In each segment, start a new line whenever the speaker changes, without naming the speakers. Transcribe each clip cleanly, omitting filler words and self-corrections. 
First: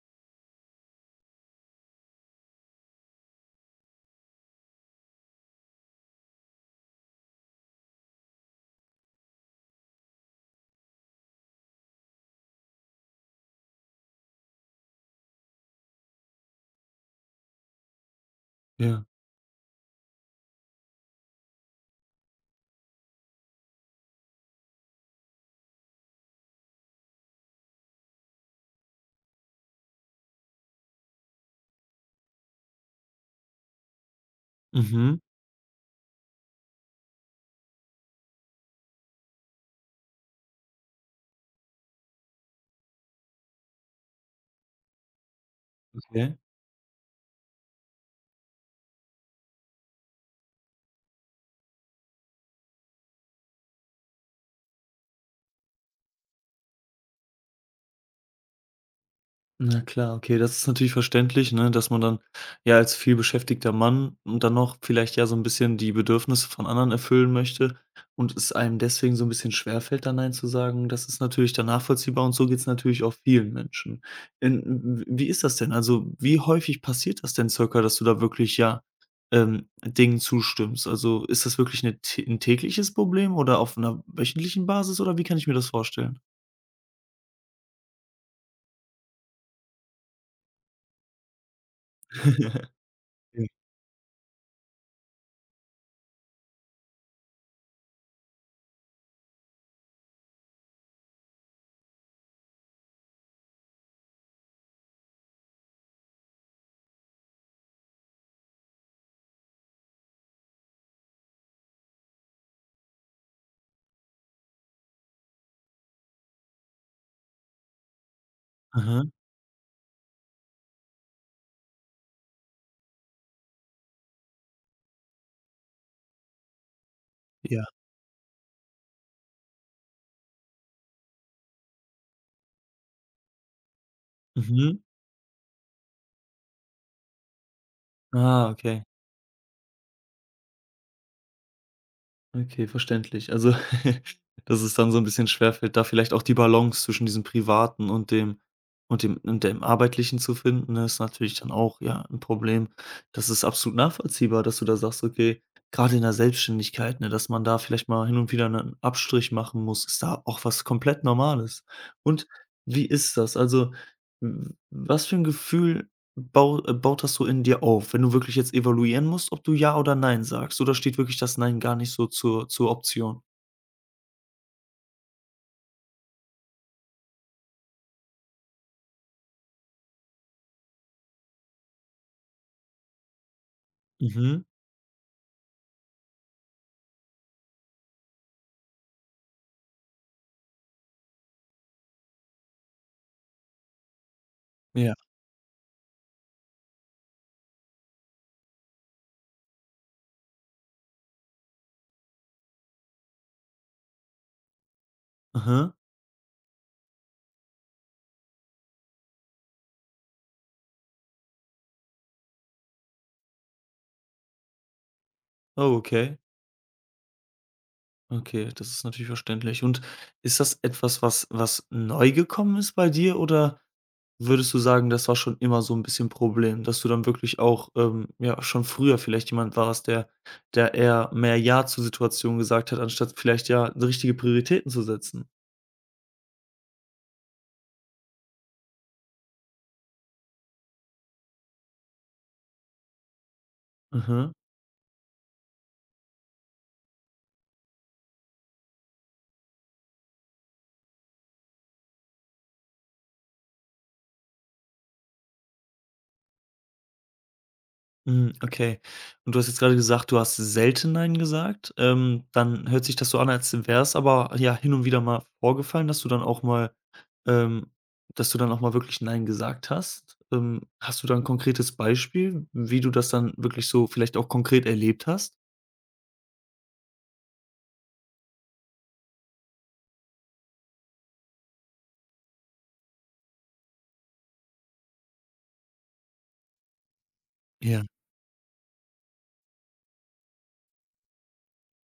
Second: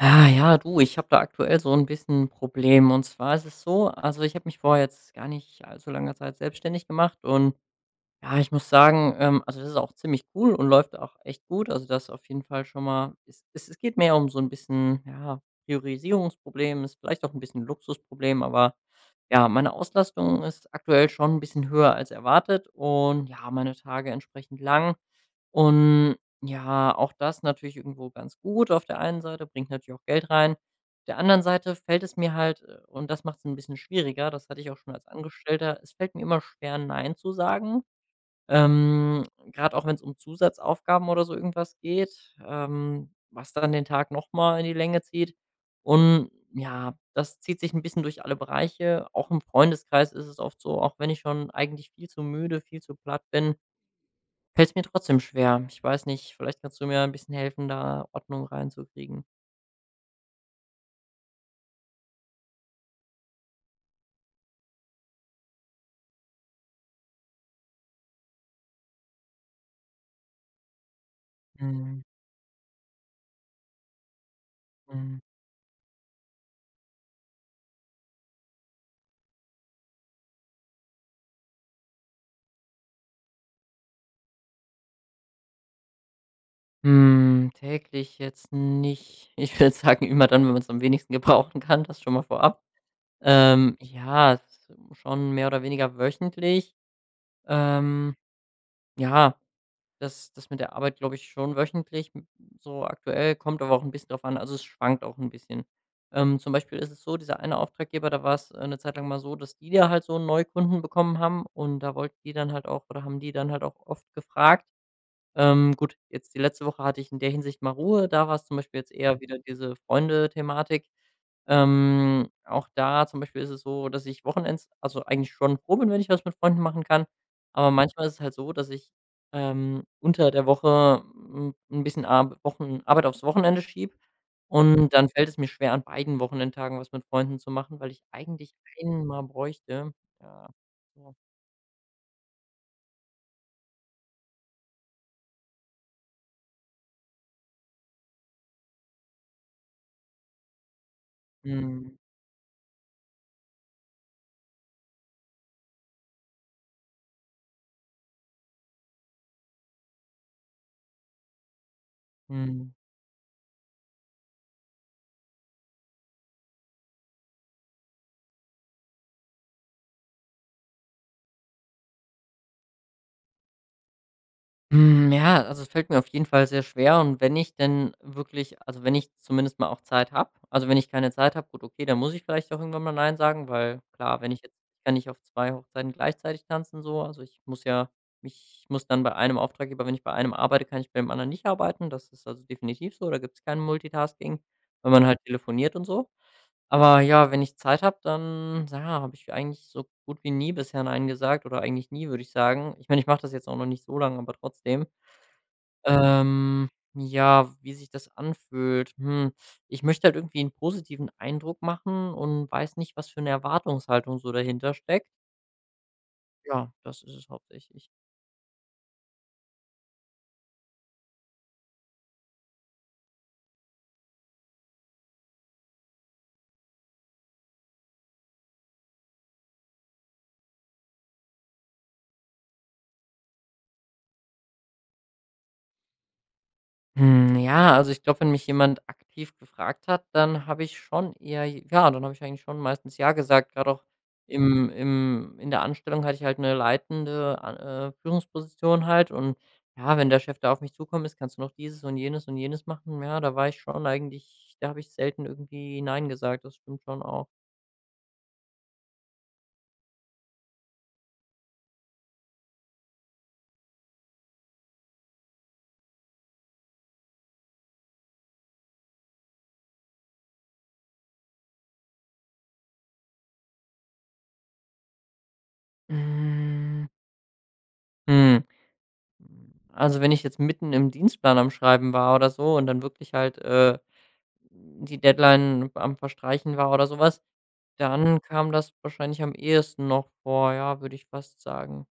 Ah, ja, du, ich habe da aktuell so ein bisschen 'n Problem. Und zwar ist es so, also, ich habe mich vor jetzt gar nicht allzu langer Zeit selbstständig gemacht und ja, ich muss sagen, also das ist auch ziemlich cool und läuft auch echt gut. Also das auf jeden Fall schon mal. Es geht mehr um so ein bisschen, ja, Priorisierungsproblem, ist vielleicht auch ein bisschen Luxusproblem, aber
Ja.
ja, meine Auslastung ist aktuell schon ein bisschen höher als erwartet und ja, meine Tage entsprechend lang. Und ja, auch das natürlich irgendwo ganz gut auf der einen Seite, bringt natürlich auch Geld rein. Auf der anderen Seite fällt es mir halt und das macht es ein bisschen schwieriger, das hatte ich auch schon als
Mhm.
Angestellter, es fällt mir immer schwer, nein zu sagen. Ähm, grad auch wenn es um Zusatzaufgaben oder so irgendwas geht, was dann den Tag noch mal in die Länge zieht. Und
Okay.
ja, das zieht sich ein bisschen durch alle Bereiche. Auch im Freundeskreis ist es oft so, auch wenn ich schon eigentlich viel zu müde, viel zu platt bin, fällt es mir trotzdem schwer. Ich weiß nicht, vielleicht kannst du mir ein bisschen helfen, da Ordnung reinzukriegen.
Na klar, okay, das ist natürlich verständlich, ne, dass man dann, ja, als vielbeschäftigter Mann und dann noch vielleicht ja so ein bisschen die Bedürfnisse von anderen erfüllen möchte und es einem deswegen so ein bisschen schwerfällt, da „nein“ zu sagen. Das ist natürlich dann
Mhm,
nachvollziehbar und so geht's natürlich auch vielen Menschen. In w
mhm.
Wie ist das denn? Also, wie häufig passiert das denn circa, dass du da wirklich, ja, Dingen zustimmst? Also, ist das wirklich 'ne tä 'n tägliches Problem oder auf einer wöchentlichen Basis oder wie kann ich mir das vorstellen?
Hm, täglich jetzt nicht. Ich würde sagen, immer dann, wenn man es am wenigsten gebrauchen kann, das schon mal vorab. Ja, s schon mehr oder weniger wöchentlich. Ähm, ja, das mit der Arbeit glaube ich schon wöchentlich, m so aktuell, kommt aber auch ein bisschen drauf an. Also, es schwankt auch ein bisschen. Zum Beispiel ist es so, dieser eine Auftraggeber, da war's, eine Zeit lang mal so, dass die da halt so 'n Neukunden bekommen haben und da wollten die dann halt auch oder haben die dann halt auch oft gefragt. Gut, jetzt die letzte Woche hatte ich in der Hinsicht mal Ruhe. Da war es zum Beispiel jetzt
Aha.
eher, mhm, wieder diese Freunde-Thematik. Auch da zum Beispiel ist es so, dass ich wochenends, also, eigentlich schon froh bin, wenn ich was mit Freunden machen kann,
Ja.
aber manchmal ist es halt so, dass ich, unter der Woche 'n bisschen Arbeit aufs Wochenende schiebe. Mhm.
Mhm.
Und dann fällt es mir schwer, an beiden Wochenendtagen was mit Freunden zu machen, weil ich
Ah,
eigentlich
okay.
einen mal bräuchte. Ja, so.
Okay, verständlich. Also, dass es dann so ein bisschen schwerfällt, da vielleicht auch die Balance zwischen diesem Privaten und dem Arbeitlichen zu finden, ne, ist natürlich dann auch,
Mhm,
ja, ein Problem. Das ist absolut nachvollziehbar, dass du da sagst, okay, gerade in der Selbstständigkeit, ne, dass man da vielleicht mal hin und wieder einen Abstrich machen muss, ist da auch was komplett Normales. Und
mhm.
wie ist das? Also, w was für ein Gefühl baut das so in dir auf, wenn du wirklich jetzt evaluieren musst, ob du ja oder nein sagst oder steht wirklich das Nein gar nicht so zur Option?
Hm, ja, also es fällt mir auf jeden Fall sehr schwer, und wenn ich denn wirklich, also wenn ich zumindest mal auch Zeit habe, also wenn ich keine Zeit habe, gut, okay, dann muss ich vielleicht auch irgendwann mal nein sagen, weil klar, wenn ich
Mhm,
jetzt ich kann nicht auf 2 Hochzeiten gleichzeitig tanzen, so, also ich muss dann bei einem Auftraggeber, wenn ich bei einem arbeite, kann ich bei dem anderen nicht arbeiten. Das ist also definitiv so, da gibt's kein Multitasking, wenn
ja.
man halt telefoniert und so. Aber ja, wenn ich Zeit habe, dann, ja, habe ich eigentlich so gut wie nie bisher „Nein“ gesagt oder eigentlich nie, würde ich sagen. Ich meine, ich mache das jetzt auch noch nicht so lange, aber trotzdem.
Aha.
Ähm, ja, wie sich das anfühlt? Hm, ich möchte halt irgendwie einen positiven Eindruck machen und weiß nicht, was für eine Erwartungshaltung so dahinter steckt.
Oh, okay.
Ja, das ist es hauptsächlich.
Okay, das ist natürlich verständlich. Und ist das etwas, was was neu gekommen ist bei dir oder würdest du sagen, das war schon immer so ein bisschen Problem, dass du dann wirklich auch, ja, schon früher vielleicht jemand warst, der eher mehr „ja“ zu Situationen gesagt hat, anstatt vielleicht, ja, richtige Prioritäten zu setzen?
Hm, ja, also ich glaube, wenn mich jemand aktiv gefragt hat, dann habe ich schon eher ja, dann habe ich eigentlich schon meistens ja gesagt. Gerade auch
Mhm.
im im in der Anstellung hatte ich halt eine leitende a Führungsposition halt und ja, wenn der Chef da auf mich zukommen ist: „Kannst du noch dieses und jenes machen?“ Ja, da war ich schon eigentlich, da habe ich selten irgendwie nein gesagt, das stimmt schon auch.
Mhm, okay. Und du hast jetzt gerade gesagt, du hast selten „Nein“ gesagt. Dann hört sich das so an, als wär's aber ja hin und wieder mal vorgefallen, dass du dann auch mal ähm, wirklich „Nein“ gesagt hast. Hast du da 'n konkretes Beispiel, wie du das dann wirklich so vielleicht auch konkret erlebt hast?
Hm, hm, also wenn ich jetzt mitten im Dienstplan am Schreiben war oder so und dann wirklich halt, die Deadline am Verstreichen war oder sowas,
Ja.
dann kam das wahrscheinlich am ehesten noch vor, ja, würde ich fast sagen.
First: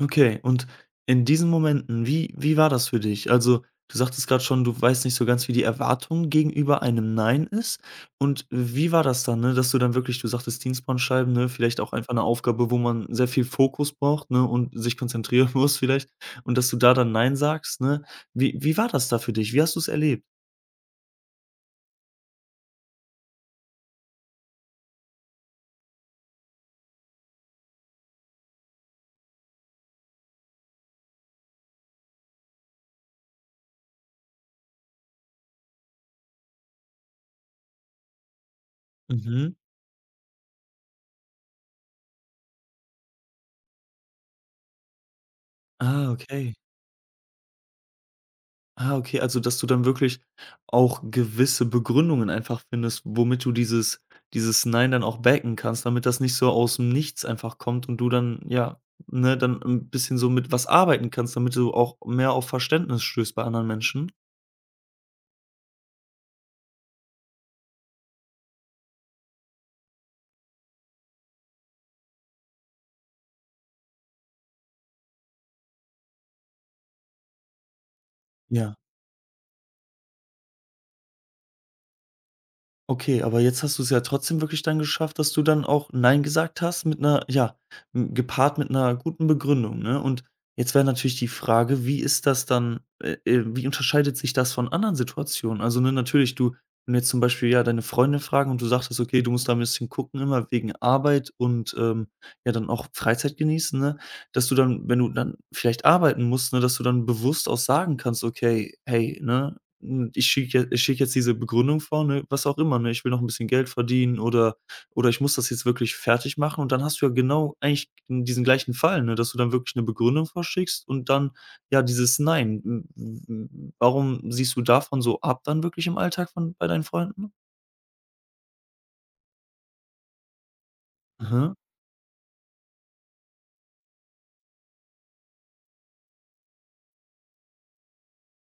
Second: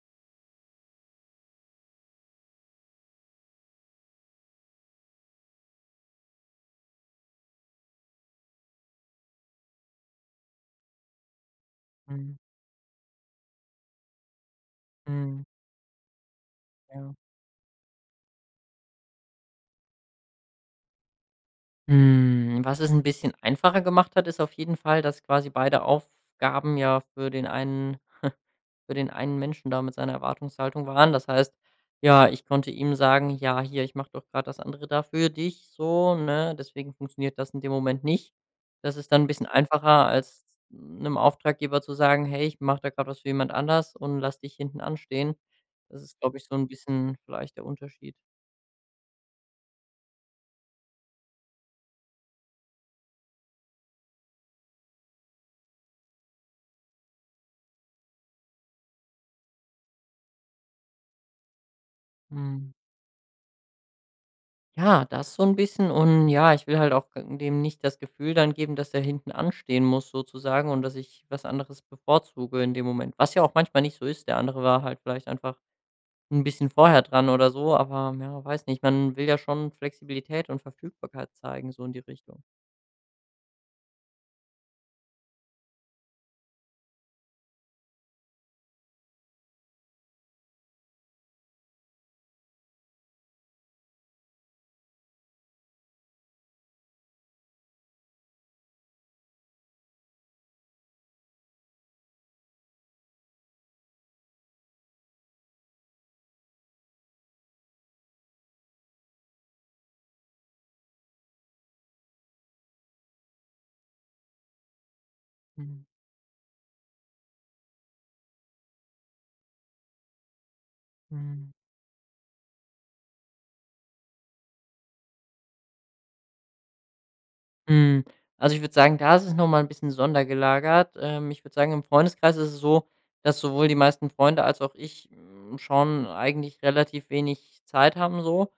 Okay, und in diesen Momenten, wie war das für dich? Also, du sagtest gerade schon, du weißt nicht so ganz, wie die Erwartung gegenüber einem „Nein“ ist. Und wie war das dann, ne, dass du dann wirklich du sagtest Dienstbahnscheiben, ne, vielleicht auch einfach eine
Mhm.
Aufgabe, wo man sehr viel Fokus braucht, ne, und sich
Mhm.
konzentrieren muss vielleicht und dass du da dann
Ja.
„Nein“ sagst, ne? Wie war das da für dich? Wie hast du es erlebt?
Hm, was es ein bisschen einfacher gemacht hat, ist auf jeden Fall, dass quasi beide Aufgaben ja für den einen für den einen Menschen da mit seiner Erwartungshaltung waren. Das heißt, ja, ich konnte ihm sagen: „Ja, hier, ich mache doch gerade das andere da für dich, so, ne? Deswegen funktioniert das in dem Moment nicht.“ Das ist dann ein bisschen
Mhm.
einfacher, als einem Auftraggeber zu sagen: „Hey, ich mache da gerade was für jemand anders und lass dich hinten anstehen.“ Das
Ah,
ist, glaube ich,
okay.
so ein bisschen vielleicht der Unterschied.
Ah, okay, also, dass du dann wirklich auch gewisse Begründungen einfach findest, womit du dieses „Nein“ dann auch backen kannst, damit das nicht so aus dem Nichts einfach kommt und du dann, ja, ne, dann ein bisschen so mit was arbeiten kannst, damit du auch mehr auf
Mhm.
Verständnis stößt bei anderen Menschen?
Ja, das so ein bisschen, und ja, ich will halt auch g dem nicht das Gefühl dann geben, dass er hinten anstehen muss sozusagen und dass ich was anderes bevorzuge in dem Moment, was ja auch manchmal nicht so ist. Der andere war halt vielleicht einfach ein bisschen vorher dran oder so, aber ja, weiß
Ja.
nicht, man will ja schon Flexibilität und Verfügbarkeit zeigen, so in die Richtung.
Okay, aber jetzt hast du es ja trotzdem wirklich dann geschafft, dass du dann auch „Nein“ gesagt hast mit einer ja, gepaart mit einer guten Begründung, ne? Und jetzt wäre natürlich die Frage, wie ist das dann wie unterscheidet sich das von anderen Situationen? Also, ne, natürlich, du wenn jetzt zum Beispiel, ja, deine Freunde fragen und du sagtest: „Okay, du musst da ein bisschen gucken immer wegen Arbeit und, ja, dann auch Freizeit genießen“, ne? Dass du dann, wenn du dann vielleicht arbeiten musst, ne, dass du dann bewusst auch sagen kannst: „Okay, hey, ne, ich schicke jetzt diese Begründung vor, ne, was auch immer, ne? Ich will noch ein bisschen Geld verdienen oder ich muss das jetzt wirklich fertig machen und dann hast du ja genau eigentlich diesen gleichen Fall, ne, dass du dann wirklich eine Begründung vorschickst und dann,
Mhm.
ja, dieses Nein. W w Warum siehst du davon so ab dann wirklich im Alltag von bei deinen Freunden?
Mhm. Also, ich würde sagen, da ist es noch mal 'n bisschen sondergelagert. Ich
Mhm.
würde sagen, im Freundeskreis ist es so, dass sowohl die meisten Freunde als auch ich, hm, schon eigentlich relativ wenig Zeit haben, so.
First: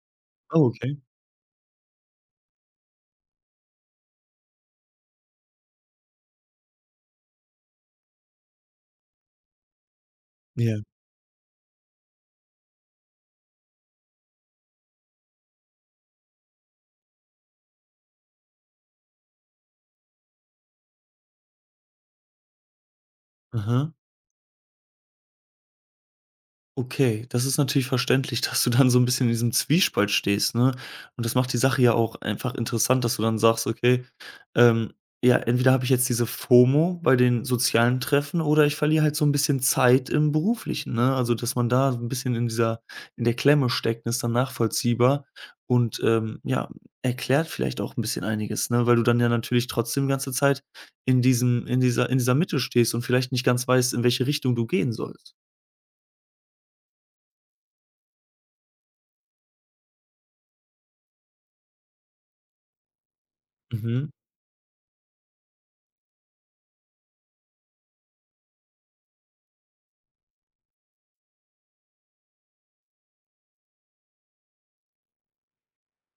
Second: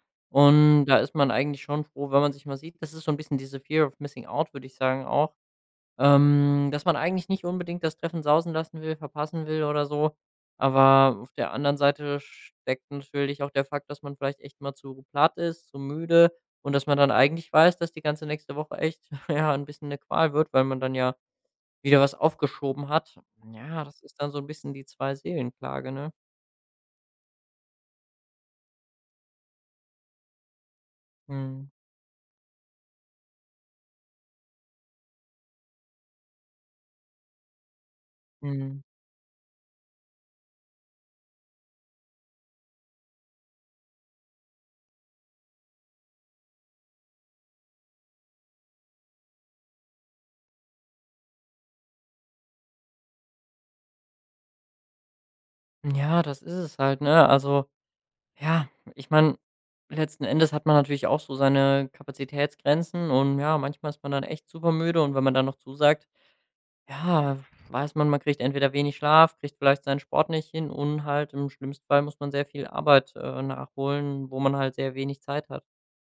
Oh,
Und
okay.
da ist man eigentlich schon froh, wenn man sich mal sieht. Das ist so ein bisschen diese Fear of Missing Out, würde ich sagen, auch. Dass man eigentlich nicht unbedingt das Treffen sausen lassen will, verpassen will oder so.
Ja.
Aber auf der anderen Seite steckt natürlich auch der Fakt, dass man vielleicht echt mal zu platt ist, zu müde, und dass man dann eigentlich weiß, dass die ganze nächste Woche echt ja ein bisschen eine Qual wird, weil man dann ja wieder was aufgeschoben hat. Ja,
Aha.
das ist dann so ein bisschen die Zwei-Seelen-Klage, ne?
Okay, das ist natürlich verständlich, dass du dann so ein bisschen in diesem Zwiespalt stehst, ne? Und das macht die
Mhm.
Sache ja auch einfach interessant, dass du dann sagst: „Okay, ähm, ja, entweder habe ich jetzt diese FOMO bei den sozialen Treffen oder ich
Mhm.
verliere halt so ein bisschen Zeit im Beruflichen“, ne? Also, dass man da so 'n bisschen in dieser in der Klemme steckt, ist dann nachvollziehbar und, ja, erklärt vielleicht auch ein bisschen einiges, ne? Weil du dann ja natürlich trotzdem die ganze Zeit in dieser Mitte stehst und vielleicht nicht ganz weißt, in welche Richtung du gehen sollst.
Ja, das ist es halt, ne? Also ja, ich meine, letzten Endes hat man natürlich auch so seine Kapazitätsgrenzen und ja, manchmal ist
Mhm.
man dann echt super müde, und wenn man dann noch zusagt, ja, weiß man, man kriegt entweder wenig Schlaf, kriegt vielleicht seinen Sport nicht hin und halt im schlimmsten Fall muss man sehr viel Arbeit nachholen, wo man halt sehr wenig Zeit hat.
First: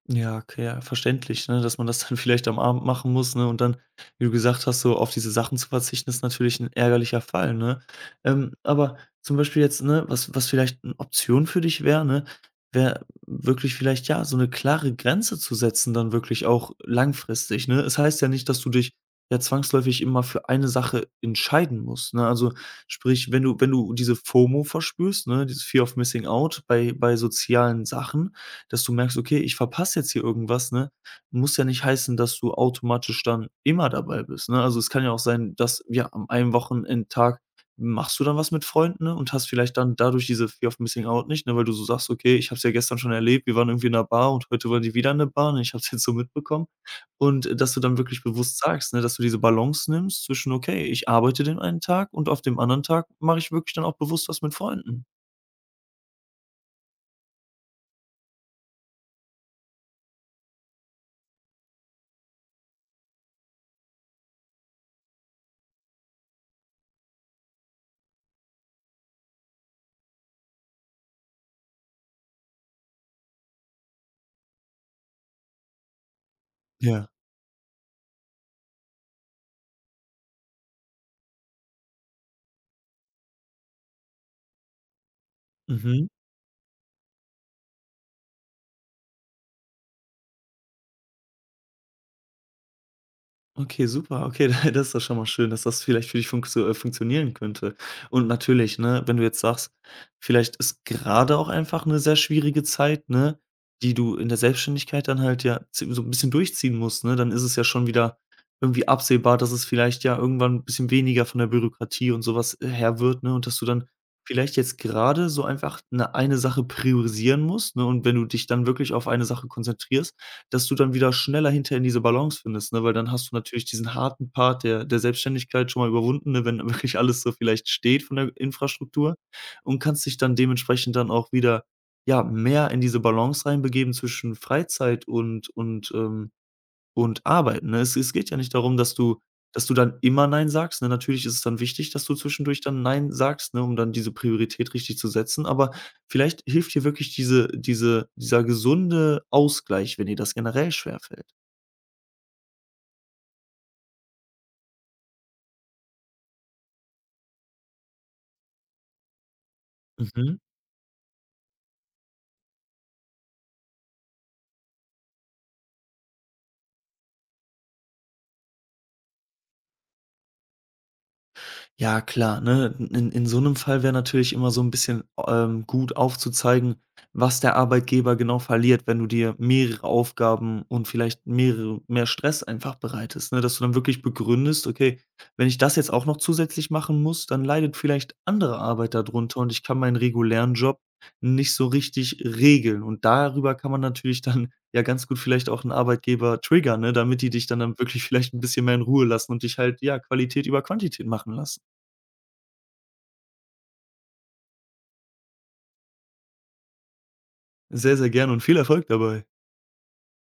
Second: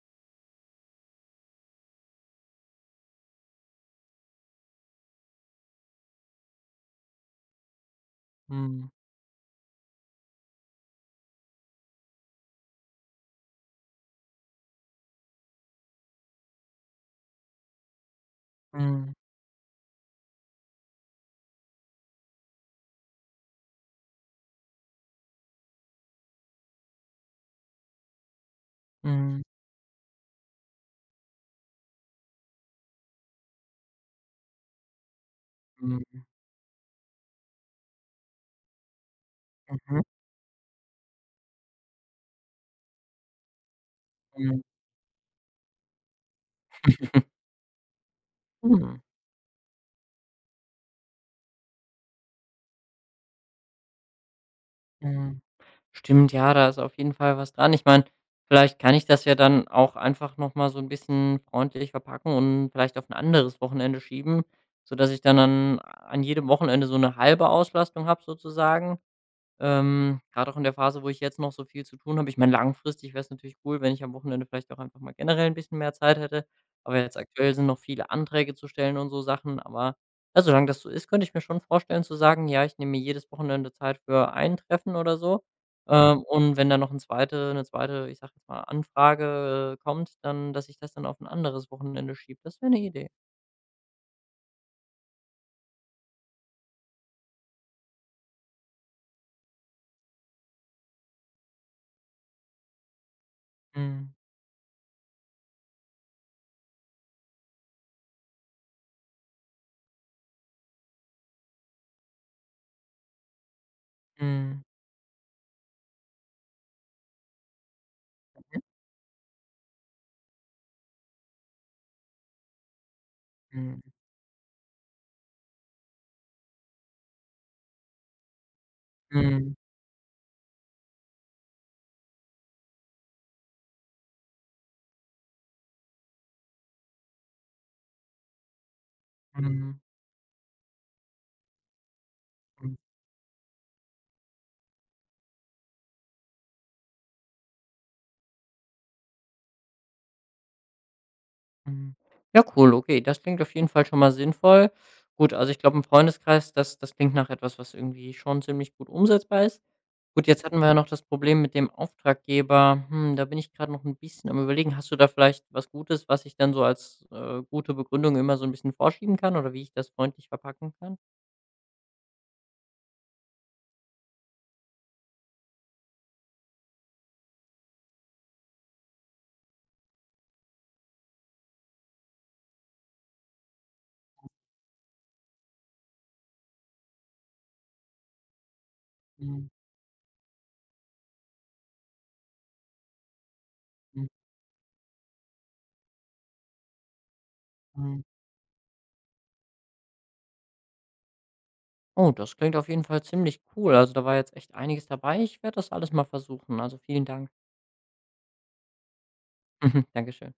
Ja, okay, ja, verständlich, ne, dass man das dann vielleicht am Abend machen muss, ne, und dann, wie du gesagt hast, so auf diese Sachen zu verzichten, ist natürlich ein ärgerlicher Fall, ne?
Mhm.
Aber zum Beispiel jetzt, ne, was was vielleicht eine Option für dich wäre, ne, wäre wirklich vielleicht, ja, so eine klare Grenze zu setzen dann wirklich auch langfristig, ne? Es heißt ja nicht, dass du dich
Mhm.
ja zwangsläufig immer für eine Sache entscheiden musst, ne? Also, sprich, wenn du diese FOMO verspürst, ne, dieses Fear of Missing Out bei sozialen Sachen, dass du merkst: „Okay,
Mhm.
ich verpasse jetzt hier irgendwas“, ne? Muss ja nicht heißen, dass du automatisch dann immer dabei bist, ne? Also, es kann ja auch sein, dass ja,
Mhm.
am einem Wochenendtag machst du dann was mit Freunden, ne, und hast vielleicht dann dadurch diese Fear of Missing Out nicht, ne, weil du so sagst: „Okay, ich habe es ja gestern schon erlebt, wir waren irgendwie in einer Bar und
Mhm.
heute waren die wieder in 'ner Bar ne, ich habe es jetzt so mitbekommen.“ Und, dass du dann wirklich bewusst sagst,
Mhm.
ne, dass du diese Balance nimmst zwischen: „Okay, ich arbeite den einen Tag und auf dem anderen Tag mache ich wirklich dann auch bewusst was mit Freunden.“
Mhm. Stimmt, ja, da ist auf jeden Fall was dran. Ich meine, vielleicht kann ich das ja dann auch einfach noch mal so ein bisschen freundlich verpacken und vielleicht auf ein anderes Wochenende schieben, sodass ich dann an jedem Wochenende so eine halbe Auslastung habe sozusagen. Grad auch in der Phase, wo ich jetzt noch so viel zu tun habe. Ich meine, langfristig wäre es natürlich cool, wenn ich am Wochenende vielleicht auch einfach mal generell ein bisschen mehr Zeit hätte. Aber
Ja.
jetzt aktuell sind noch viele Anträge zu stellen und so Sachen. Aber, ja, solange das so ist, könnte ich mir schon vorstellen zu sagen: „Ja, ich nehme mir jedes Wochenende Zeit für ein Treffen oder so.“ Mhm.
Mhm.
Und wenn dann noch 'n zweite eine zweite, ich sag jetzt mal, Anfrage, kommt, dann dass ich das dann auf ein anderes Wochenende schiebe. Das wäre eine Idee.
Okay, super. Okay, das ist doch schon mal schön, dass das vielleicht für dich funktionieren könnte. Und natürlich, ne, wenn du jetzt sagst, vielleicht ist gerade auch einfach eine sehr schwierige Zeit, ne, die
Mhm.
du in der Selbstständigkeit dann halt ja zi so ein bisschen durchziehen musst, ne? Dann ist es ja schon wieder irgendwie absehbar, dass es vielleicht ja irgendwann ein bisschen weniger von der Bürokratie und sowas her wird, ne? Und dass du dann vielleicht
Mhm.
jetzt gerade so einfach eine Sache priorisieren musst, ne? Und wenn du dich
Mhm.
dann wirklich auf eine Sache konzentrierst, dass du dann wieder schneller hinterher in diese Balance findest, ne? Weil dann hast du natürlich
Mhm.
diesen harten Part der Selbstständigkeit schon mal überwunden, ne, wenn wirklich alles so vielleicht steht von der Infrastruktur
Mhm.
und kannst dich dann dementsprechend dann auch wieder, ja, mehr in diese Balance reinbegeben zwischen Freizeit und und arbeiten, ne? Es geht ja nicht darum, dass du
Mhm.
dann immer „Nein“ sagst, ne? Natürlich ist es dann wichtig, dass du zwischendurch
Mhm.
dann „Nein“ sagst, ne, um dann diese Priorität richtig zu setzen, aber vielleicht hilft dir wirklich dieser gesunde Ausgleich, wenn dir das generell schwerfällt.
Mhm. Ja, cool, okay. Das klingt auf jeden Fall schon mal sinnvoll. Gut, also ich glaube, im Freundeskreis, das, das klingt nach etwas, was irgendwie schon ziemlich gut umsetzbar ist. Gut,
Mhm.
jetzt hatten wir ja noch das Problem mit dem Auftraggeber. Hm, da bin ich gerade noch ein bisschen am Überlegen. Hast du da vielleicht was Gutes, was ich dann so als gute Begründung immer so ein bisschen vorschieben kann oder wie ich das freundlich verpacken kann?
Ja, klar, ne? In so einem Fall wäre natürlich immer so ein bisschen, gut aufzuzeigen, was der Arbeitgeber genau verliert, wenn du dir mehrere Aufgaben und vielleicht mehr Stress einfach bereitest, ne? Dass du dann wirklich begründest: „Okay, wenn ich das jetzt auch noch zusätzlich machen muss, dann leidet vielleicht andere Arbeit da drunter
Mhm.
und ich kann meinen regulären Job nicht so richtig regeln.“ Und darüber kann man natürlich dann ja ganz gut vielleicht auch einen Arbeitgeber triggern, ne, damit die dich dann
Mhm.
wirklich vielleicht ein bisschen mehr in Ruhe lassen und dich halt, ja, Qualität über Quantität machen lassen.
Oh, das klingt auf jeden Fall ziemlich cool. Also da war jetzt echt einiges dabei. Ich werde das alles mal versuchen. Also vielen Dank.
Sehr, sehr gerne und viel Erfolg dabei.
Dankeschön.